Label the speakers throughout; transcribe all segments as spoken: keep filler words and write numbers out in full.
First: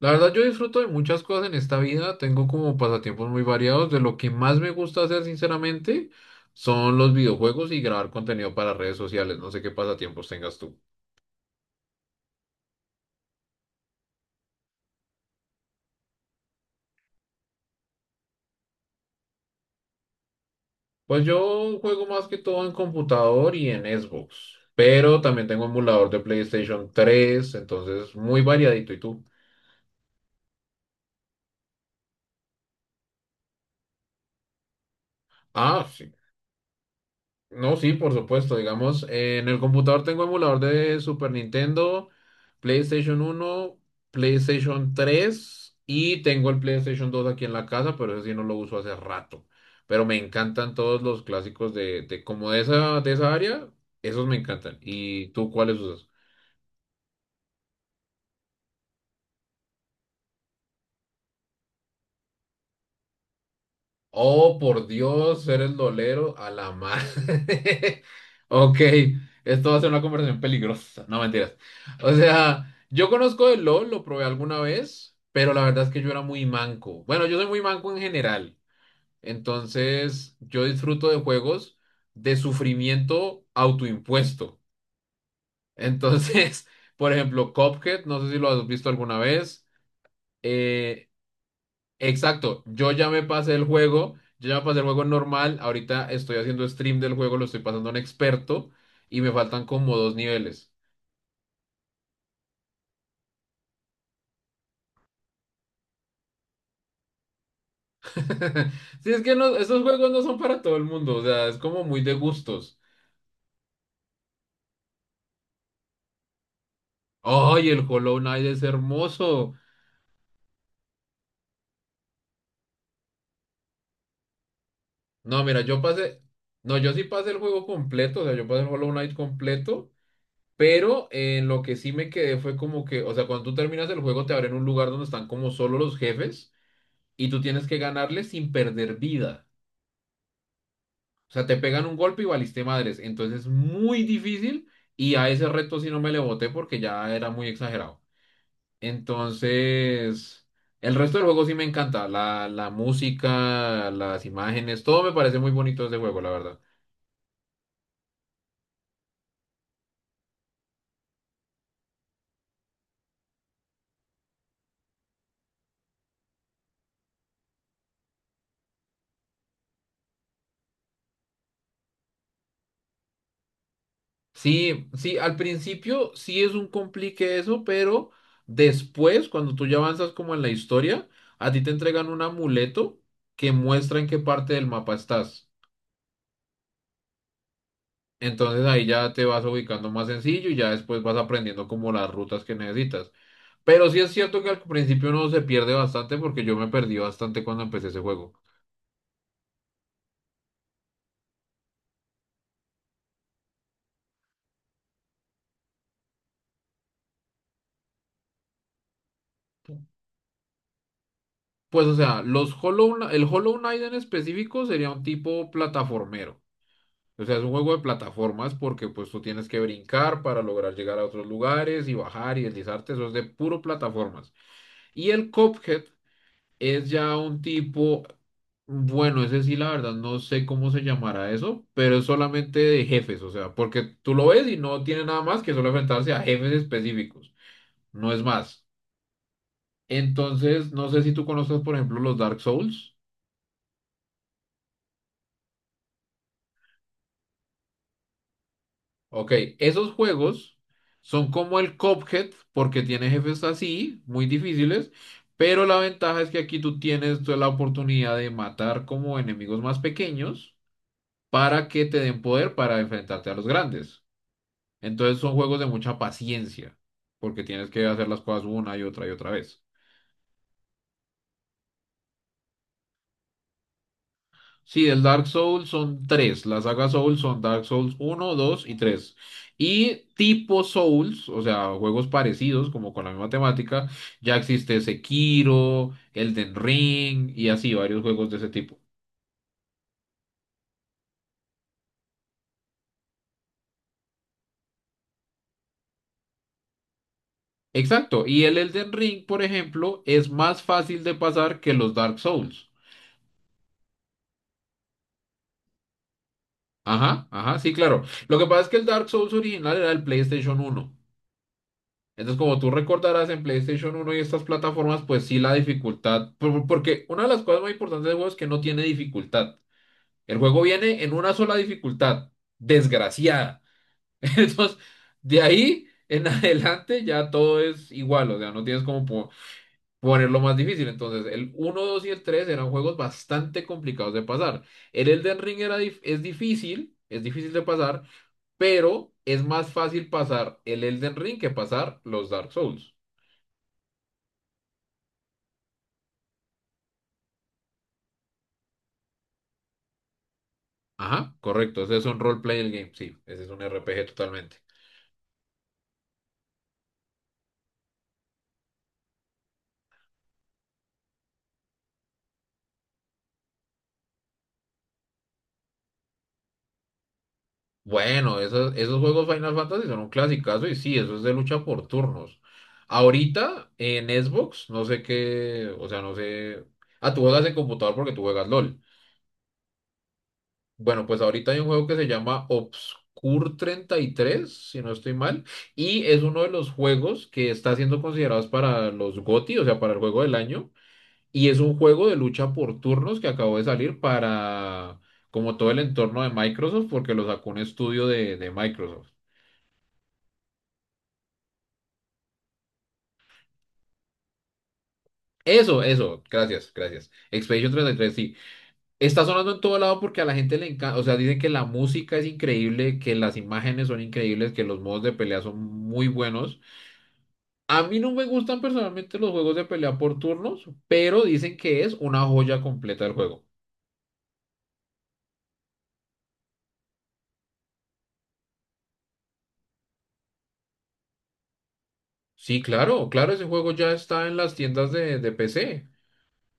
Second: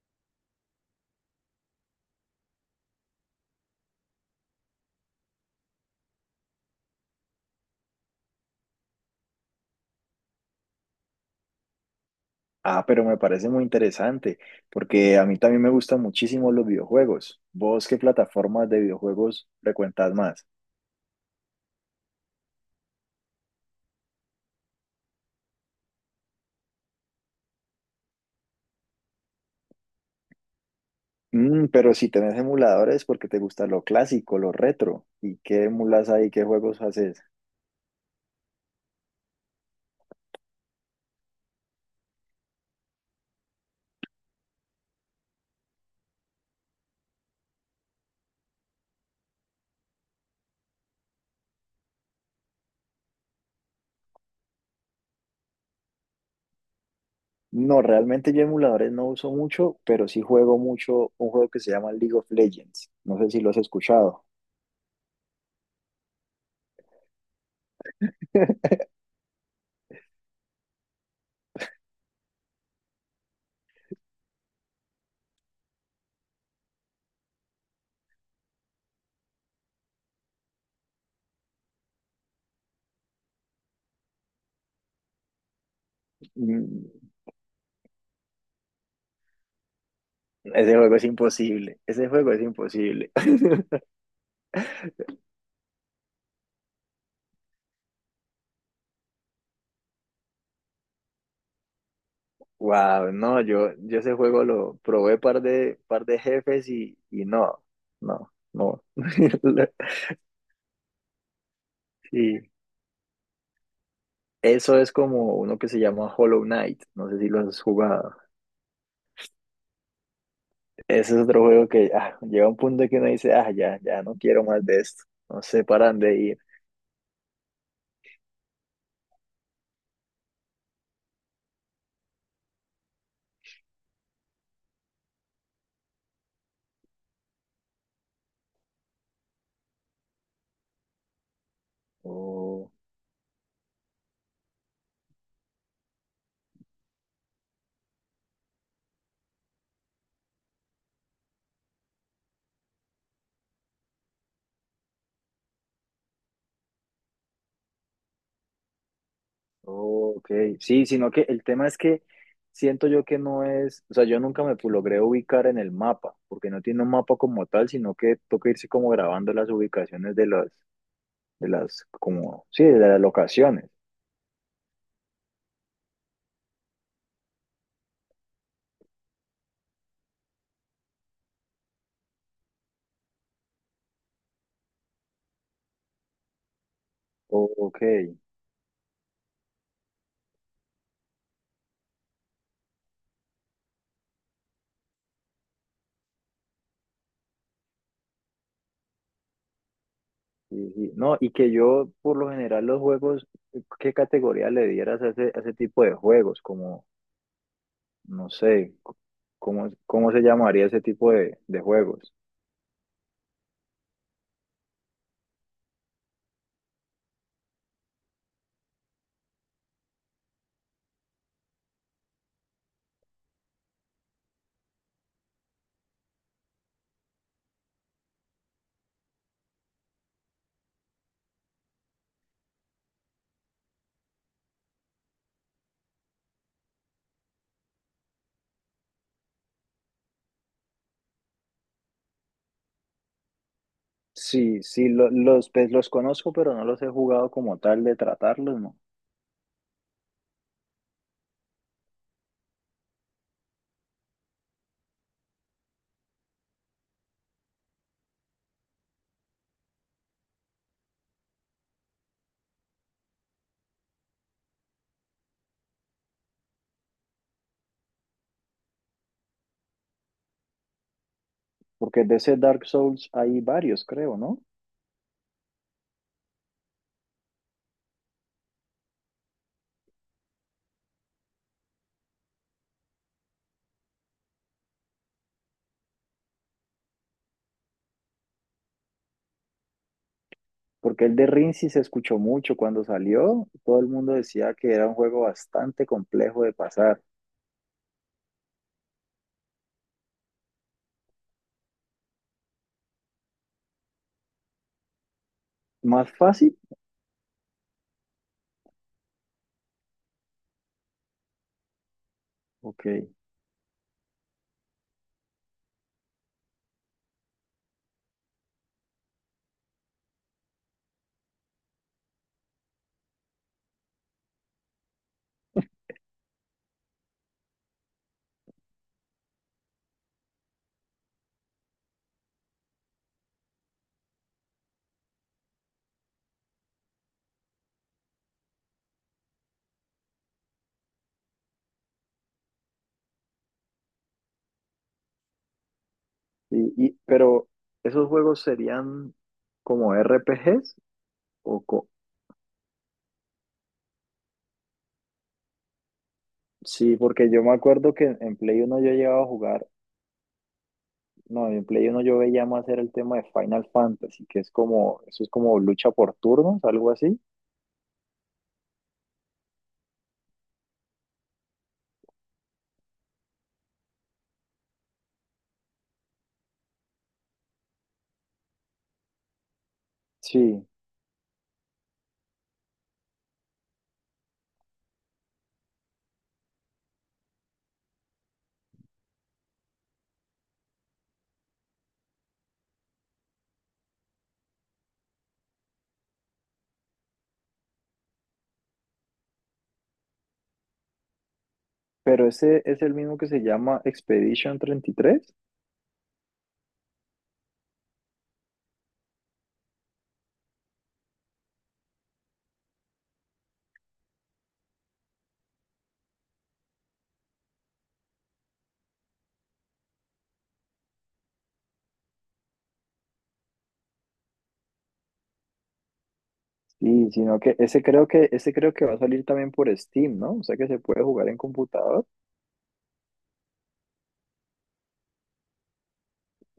Speaker 1: La verdad, yo disfruto de muchas cosas en esta vida, tengo como pasatiempos muy variados, de lo que más me gusta hacer sinceramente son los videojuegos y grabar contenido para redes sociales, no sé qué pasatiempos tengas tú.
Speaker 2: Ah, pero me parece muy interesante, porque a mí también me gustan muchísimo los videojuegos. ¿Vos qué plataformas de videojuegos frecuentas más?
Speaker 1: Pues yo juego más que todo en computador y en Xbox, pero también tengo emulador de PlayStation tres, entonces muy variadito. ¿Y tú?
Speaker 2: Mm, pero si tenés emuladores, porque te gusta lo clásico, lo retro. ¿Y qué
Speaker 1: Ah,
Speaker 2: emulas
Speaker 1: sí,
Speaker 2: ahí? ¿Qué juegos haces?
Speaker 1: no, sí, por supuesto, digamos, eh, en el computador tengo emulador de Super Nintendo, PlayStation uno, PlayStation tres y tengo el PlayStation dos aquí en la casa, pero ese sí no lo uso hace rato. Pero me encantan todos los clásicos de, de como de esa, de esa área, esos me encantan. ¿Y tú cuáles usas?
Speaker 2: No, realmente yo emuladores no uso mucho, pero sí juego mucho un juego que se llama League of Legends. No sé si lo has escuchado.
Speaker 1: Oh, por Dios, eres dolero a la madre. Ok, esto va a ser una conversación peligrosa. No, mentiras. O sea, yo conozco el LOL, lo probé alguna vez, pero la verdad es que yo era muy manco. Bueno, yo soy muy manco en general. Entonces, yo disfruto de juegos de sufrimiento autoimpuesto. Entonces,
Speaker 2: Mm.
Speaker 1: por ejemplo, Cuphead, no sé si lo has visto alguna vez.
Speaker 2: Ese juego es
Speaker 1: Eh,
Speaker 2: imposible. Ese juego es
Speaker 1: Exacto, yo ya
Speaker 2: imposible.
Speaker 1: me pasé el juego, yo ya me pasé el juego normal, ahorita estoy haciendo stream del juego, lo estoy pasando a un experto y me faltan como dos niveles.
Speaker 2: Wow, no, yo, yo ese juego lo probé par de, par de jefes y, y no, no, no.
Speaker 1: Si es que no, esos juegos no son para todo el mundo, o sea, es como muy de
Speaker 2: Sí.
Speaker 1: gustos.
Speaker 2: Eso es como uno que se llama Hollow Knight, no sé si lo has
Speaker 1: ¡Ay, el
Speaker 2: jugado.
Speaker 1: Hollow Knight es hermoso!
Speaker 2: Ese es otro juego que ah, llega un punto que uno dice, ah, ya, ya no quiero más de esto, no
Speaker 1: No, mira,
Speaker 2: sé
Speaker 1: yo
Speaker 2: para dónde
Speaker 1: pasé,
Speaker 2: ir.
Speaker 1: no, yo sí pasé el juego completo, o sea, yo pasé el Hollow Knight completo, pero en lo que sí me quedé fue como que, o sea, cuando tú terminas el juego te abren un lugar donde están como solo los jefes y tú tienes que ganarles sin perder vida. O sea, te pegan un golpe y valiste
Speaker 2: Oh,
Speaker 1: madres. Entonces es muy difícil y a ese reto sí no me le boté porque ya era muy exagerado. Entonces, el resto del juego sí me encanta. La, la música, las imágenes, todo me parece muy bonito ese juego, la verdad.
Speaker 2: oh, ok, sí, sino que el tema es que siento yo que no es, o sea, yo nunca me pu- logré ubicar en el mapa, porque no tiene un mapa como tal, sino que toca irse como grabando las ubicaciones de los de las, como, sí, de las locaciones.
Speaker 1: Sí, sí, al principio sí es un complique eso, pero después, cuando tú ya avanzas como en la historia, a ti te entregan un amuleto que muestra en qué parte del mapa estás.
Speaker 2: O- Ok,
Speaker 1: Entonces ahí ya te vas ubicando más sencillo y ya después vas aprendiendo como las rutas que necesitas. Pero sí es cierto que al principio uno se pierde bastante porque yo me perdí bastante cuando empecé ese juego.
Speaker 2: sí, sí. No, y que yo, por lo general, los juegos, eh, ¿qué categoría le dieras a ese, a ese tipo de juegos? Como, no sé, c- ¿cómo, cómo se llamaría ese tipo de, de
Speaker 1: Pues o
Speaker 2: juegos?
Speaker 1: sea, los Hollow, Kn- el Hollow Knight en específico sería un tipo plataformero. O sea, es un juego de plataformas porque pues tú tienes que brincar para lograr llegar a otros lugares y bajar y deslizarte. Eso es de puro plataformas. Y el Cuphead es ya un tipo, bueno, ese sí, la verdad, no sé cómo se llamará eso, pero es solamente de jefes, o sea, porque tú lo ves y no tiene nada más que solo enfrentarse a jefes específicos, no es más. Entonces, no sé si tú conoces, por ejemplo, los Dark Souls.
Speaker 2: Sí, sí, lo- los, pues, los conozco, pero no los he jugado como tal de tratarlos, ¿no?
Speaker 1: Ok, esos juegos son como el Cuphead, porque tiene jefes así, muy difíciles, pero la ventaja es que aquí tú tienes toda la oportunidad de matar como enemigos más pequeños para que te den poder para enfrentarte a los grandes. Entonces son juegos de mucha paciencia, porque tienes que hacer las cosas una y otra y otra vez.
Speaker 2: Porque de ese Dark Souls hay varios, creo, ¿no?
Speaker 1: Sí, el Dark Souls son tres. La saga Souls son Dark Souls uno, dos y tres. Y tipo Souls, o sea, juegos parecidos, como con la misma temática, ya existe Sekiro, Elden Ring y así varios juegos de ese tipo.
Speaker 2: Porque el de Rin sí se escuchó mucho cuando salió, todo el mundo decía que era un juego bastante complejo de pasar.
Speaker 1: Exacto, y el Elden Ring, por ejemplo, es más fácil de pasar que los Dark Souls.
Speaker 2: ¿Más fácil?
Speaker 1: Ajá, ajá, sí, claro. Lo que pasa es que el Dark Souls original era el PlayStation uno. Entonces, como tú
Speaker 2: Ok.
Speaker 1: recordarás en PlayStation uno y estas plataformas, pues sí la dificultad, por- porque una de las cosas más importantes del juego es que no tiene dificultad. El juego viene en una sola dificultad, desgraciada. Entonces, de ahí en adelante ya todo es igual, o sea, no tienes como po- ponerlo más difícil. Entonces, el uno, dos y el tres eran juegos bastante complicados de pasar. El Elden Ring era dif- es difícil, es difícil de pasar, pero es más fácil pasar el Elden Ring que pasar los Dark Souls.
Speaker 2: Y, y- pero, ¿esos juegos serían como R P Gs?
Speaker 1: Ajá,
Speaker 2: O
Speaker 1: correcto,
Speaker 2: co-
Speaker 1: ese es un role playing game, sí, ese es un R P G totalmente.
Speaker 2: Sí, porque yo me acuerdo que en Play uno yo llegaba a jugar, no, en Play uno yo veía más era el tema de Final Fantasy, que es como, eso es como lucha por turnos, algo así.
Speaker 1: Bueno, esos, esos juegos Final Fantasy son un clasicazo y sí, eso es de lucha por turnos. Ahorita en Xbox, no sé qué, o sea, no sé. Ah, tú juegas en computador porque tú juegas LOL.
Speaker 2: Sí.
Speaker 1: Bueno, pues ahorita hay un juego que se llama Obscure treinta y tres, si no estoy mal, y es uno de los juegos que está siendo considerados para los GOTY, o sea, para el juego del año. Y es un juego de lucha por turnos que acabó de salir para como todo el entorno de Microsoft, porque lo sacó un estudio de, de Microsoft.
Speaker 2: Pero ese es el mismo que se llama Expedition treinta y tres.
Speaker 1: Eso, eso, gracias, gracias. Expedition treinta y tres sí. Está sonando en todo lado porque a la gente le encanta, o sea, dicen que la música es increíble, que las imágenes son increíbles, que los modos de pelea son muy buenos. A mí no me gustan personalmente los juegos de pelea por turnos, pero dicen que es una joya completa del juego.
Speaker 2: Sí, sino que ese creo que ese creo que va a salir también por Steam, ¿no? O sea que se puede jugar en computador
Speaker 1: Sí, claro, claro, ese juego ya está en las tiendas de, de P C.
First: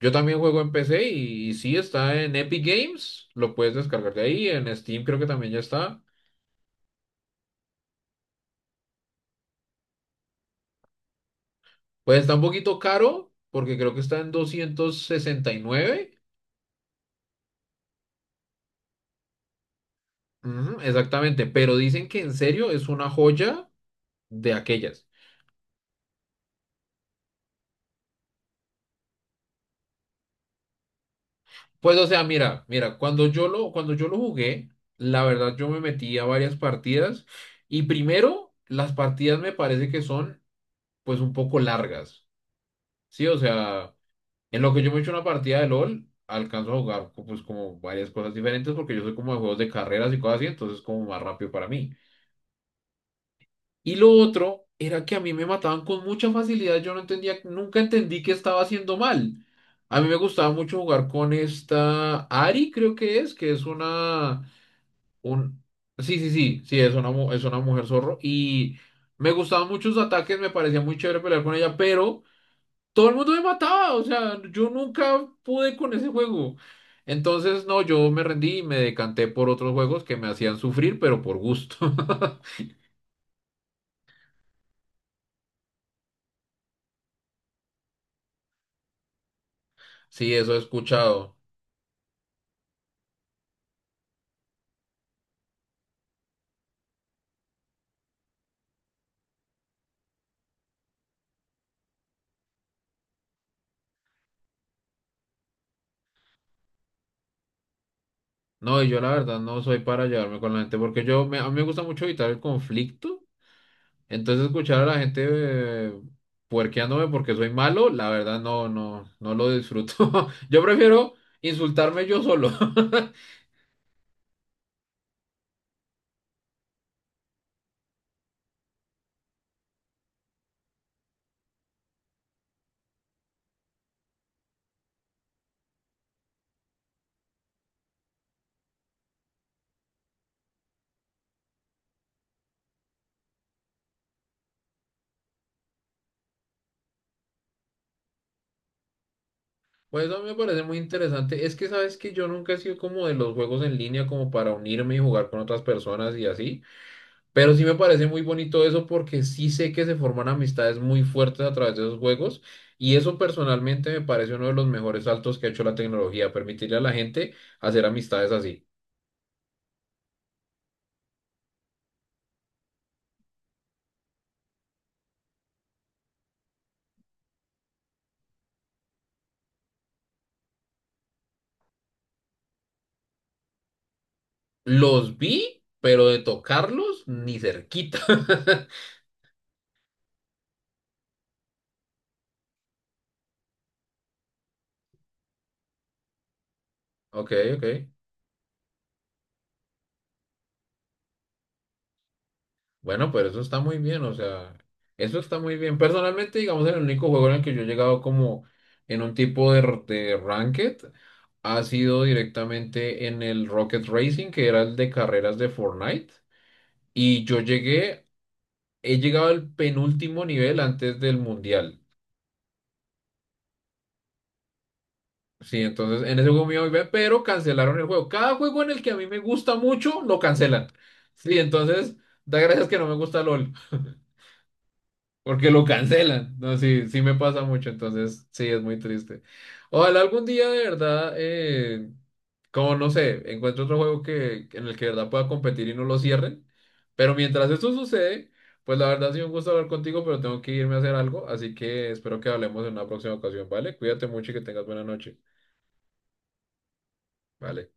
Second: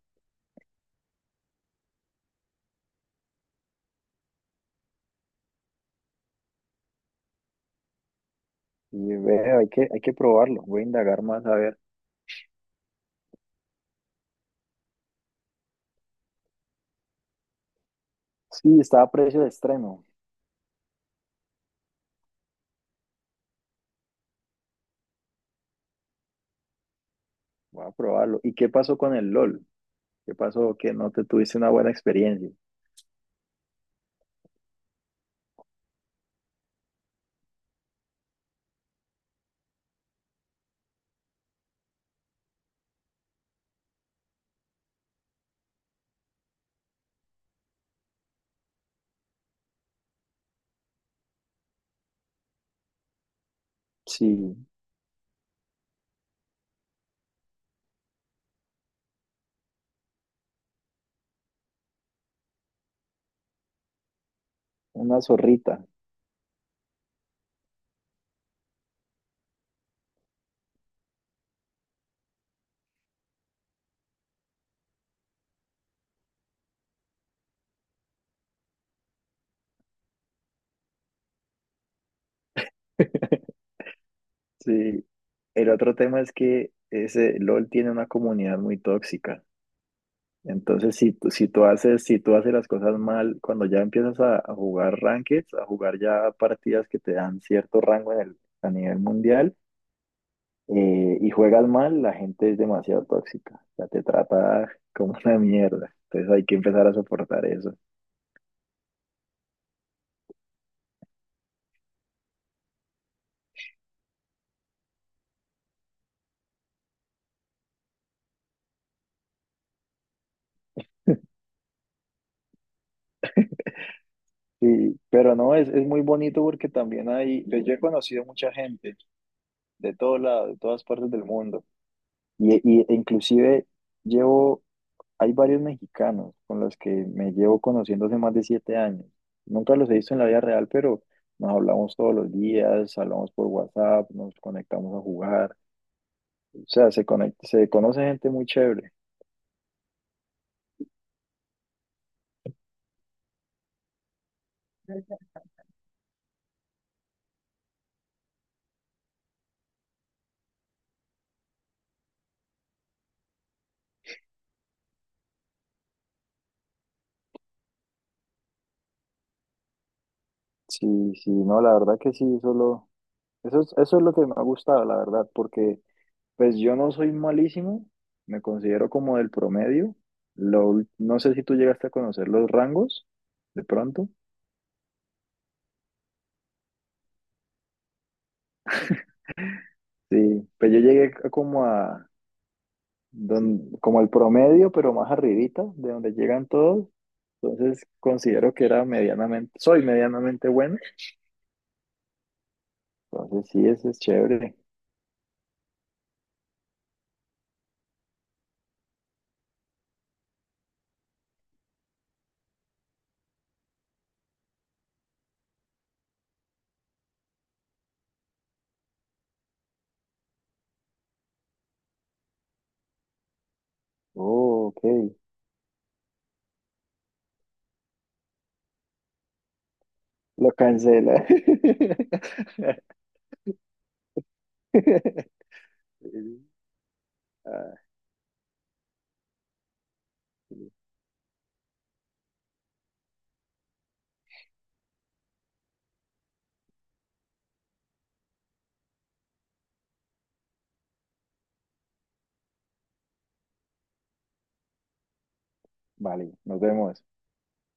Speaker 1: Yo también juego en P C y, y sí está en Epic Games, lo puedes descargar de ahí, en Steam creo que también ya está.
Speaker 2: y ve, hay que hay que probarlo, voy a indagar más a ver.
Speaker 1: Pues está un poquito caro porque creo que está en doscientos sesenta y nueve.
Speaker 2: Sí, está a precio de estreno.
Speaker 1: Ujú, exactamente, pero dicen que en serio es una joya de aquellas.
Speaker 2: Voy a probarlo. ¿Y qué pasó con el LOL? ¿Qué pasó que no te tuviste una buena
Speaker 1: Pues o sea,
Speaker 2: experiencia?
Speaker 1: mira, mira, cuando yo lo, cuando yo lo jugué, la verdad yo me metí a varias partidas y primero las partidas me parece que son pues un poco largas, ¿sí? O sea... En lo que yo me echo una partida de LOL, alcanzo a jugar co- pues como varias cosas diferentes porque yo soy como de juegos de carreras y cosas así, entonces es como más rápido para mí. Y lo
Speaker 2: Sí,
Speaker 1: otro era que a mí me mataban con mucha facilidad, yo no entendía, nunca entendí qué estaba haciendo mal. A mí me gustaba mucho jugar con esta Ari, creo que es, que es una,
Speaker 2: una
Speaker 1: un,
Speaker 2: zorrita.
Speaker 1: sí, sí, sí, sí, es una, mu- es una mujer zorro y me gustaban muchos ataques, me parecía muy chévere pelear con ella, pero todo el mundo me mataba, o sea, yo nunca pude con ese juego. Entonces, no, yo me rendí y me decanté por otros juegos que me hacían sufrir, pero por gusto.
Speaker 2: Sí. El otro tema es que ese LOL tiene una comunidad muy tóxica.
Speaker 1: Sí, eso he
Speaker 2: Entonces, si, tú-
Speaker 1: escuchado.
Speaker 2: si tú haces, si tú haces las cosas mal, cuando ya empiezas a, a jugar rankings, a jugar ya partidas que te dan cierto rango en el, a nivel mundial, eh, y juegas mal, la gente es demasiado tóxica. Ya te trata como una mierda. Entonces hay que empezar a soportar eso.
Speaker 1: No, y yo la verdad no soy para llevarme con la gente, porque yo me, a mí me gusta mucho evitar el conflicto. Entonces, escuchar a la gente eh, puerqueándome porque soy malo, la verdad no, no, no lo disfruto. Yo prefiero insultarme yo solo.
Speaker 2: Sí, pero no, es, es muy bonito porque también hay, pues yo he conocido mucha gente de todo lado, de todas partes del mundo. Y, y e inclusive llevo. Hay varios mexicanos con los que me llevo conociendo hace más de siete años. Nunca los he visto en la vida real, pero nos hablamos todos los días, hablamos por WhatsApp, nos conectamos a jugar. O sea, se conec- se conoce gente muy chévere.
Speaker 1: Pues eso a mí me parece muy interesante. Es que sabes que yo nunca he sido como de los juegos en línea, como para unirme y jugar con otras personas y así. Pero sí me parece muy bonito eso porque sí sé que se forman amistades muy fuertes a través de esos juegos. Y eso personalmente me parece uno de los mejores saltos que ha hecho la tecnología, permitirle a la gente hacer amistades así.
Speaker 2: Sí, sí, no, la verdad que sí, solo, eso es, eso es lo que me ha gustado, la verdad, porque pues yo no soy malísimo, me considero como del promedio. Lo, ul- no sé si tú llegaste a conocer los rangos, de pronto.
Speaker 1: Los vi, pero de tocarlos ni cerquita.
Speaker 2: Sí, pues yo llegué a como a, don- como el promedio, pero más arribita, de donde llegan todos.
Speaker 1: Ok, ok.
Speaker 2: Entonces considero que era medianamente, soy medianamente bueno.
Speaker 1: Bueno, pero eso
Speaker 2: Entonces
Speaker 1: está
Speaker 2: sí,
Speaker 1: muy
Speaker 2: eso es
Speaker 1: bien, o
Speaker 2: chévere.
Speaker 1: sea, eso está muy bien. Personalmente, digamos, el único juego en el que yo he llegado como en un tipo de, r- de ranked ha sido directamente en el Rocket Racing, que era el de carreras de Fortnite. Y yo llegué, he llegado al penúltimo nivel antes del mundial.
Speaker 2: Oh, ok.
Speaker 1: Sí, entonces en ese juego me iba muy bien, pero cancelaron el juego. Cada juego en el que a mí me gusta mucho, lo
Speaker 2: Lo
Speaker 1: cancelan.
Speaker 2: cancela.
Speaker 1: Sí, entonces, da gracias que no me gusta LOL. Porque lo cancelan. No, sí, sí me pasa mucho,
Speaker 2: Ah.
Speaker 1: entonces sí, es muy triste. Ojalá algún día de verdad, eh, como no sé, encuentre otro juego que, en el que de verdad pueda competir y no lo cierren. Pero mientras eso sucede, pues la verdad ha sido un gusto hablar contigo, pero tengo que irme a hacer algo, así que espero que hablemos en una próxima ocasión, ¿vale? Cuídate mucho y que tengas buena noche.
Speaker 2: Vale, nos vemos.
Speaker 1: Vale.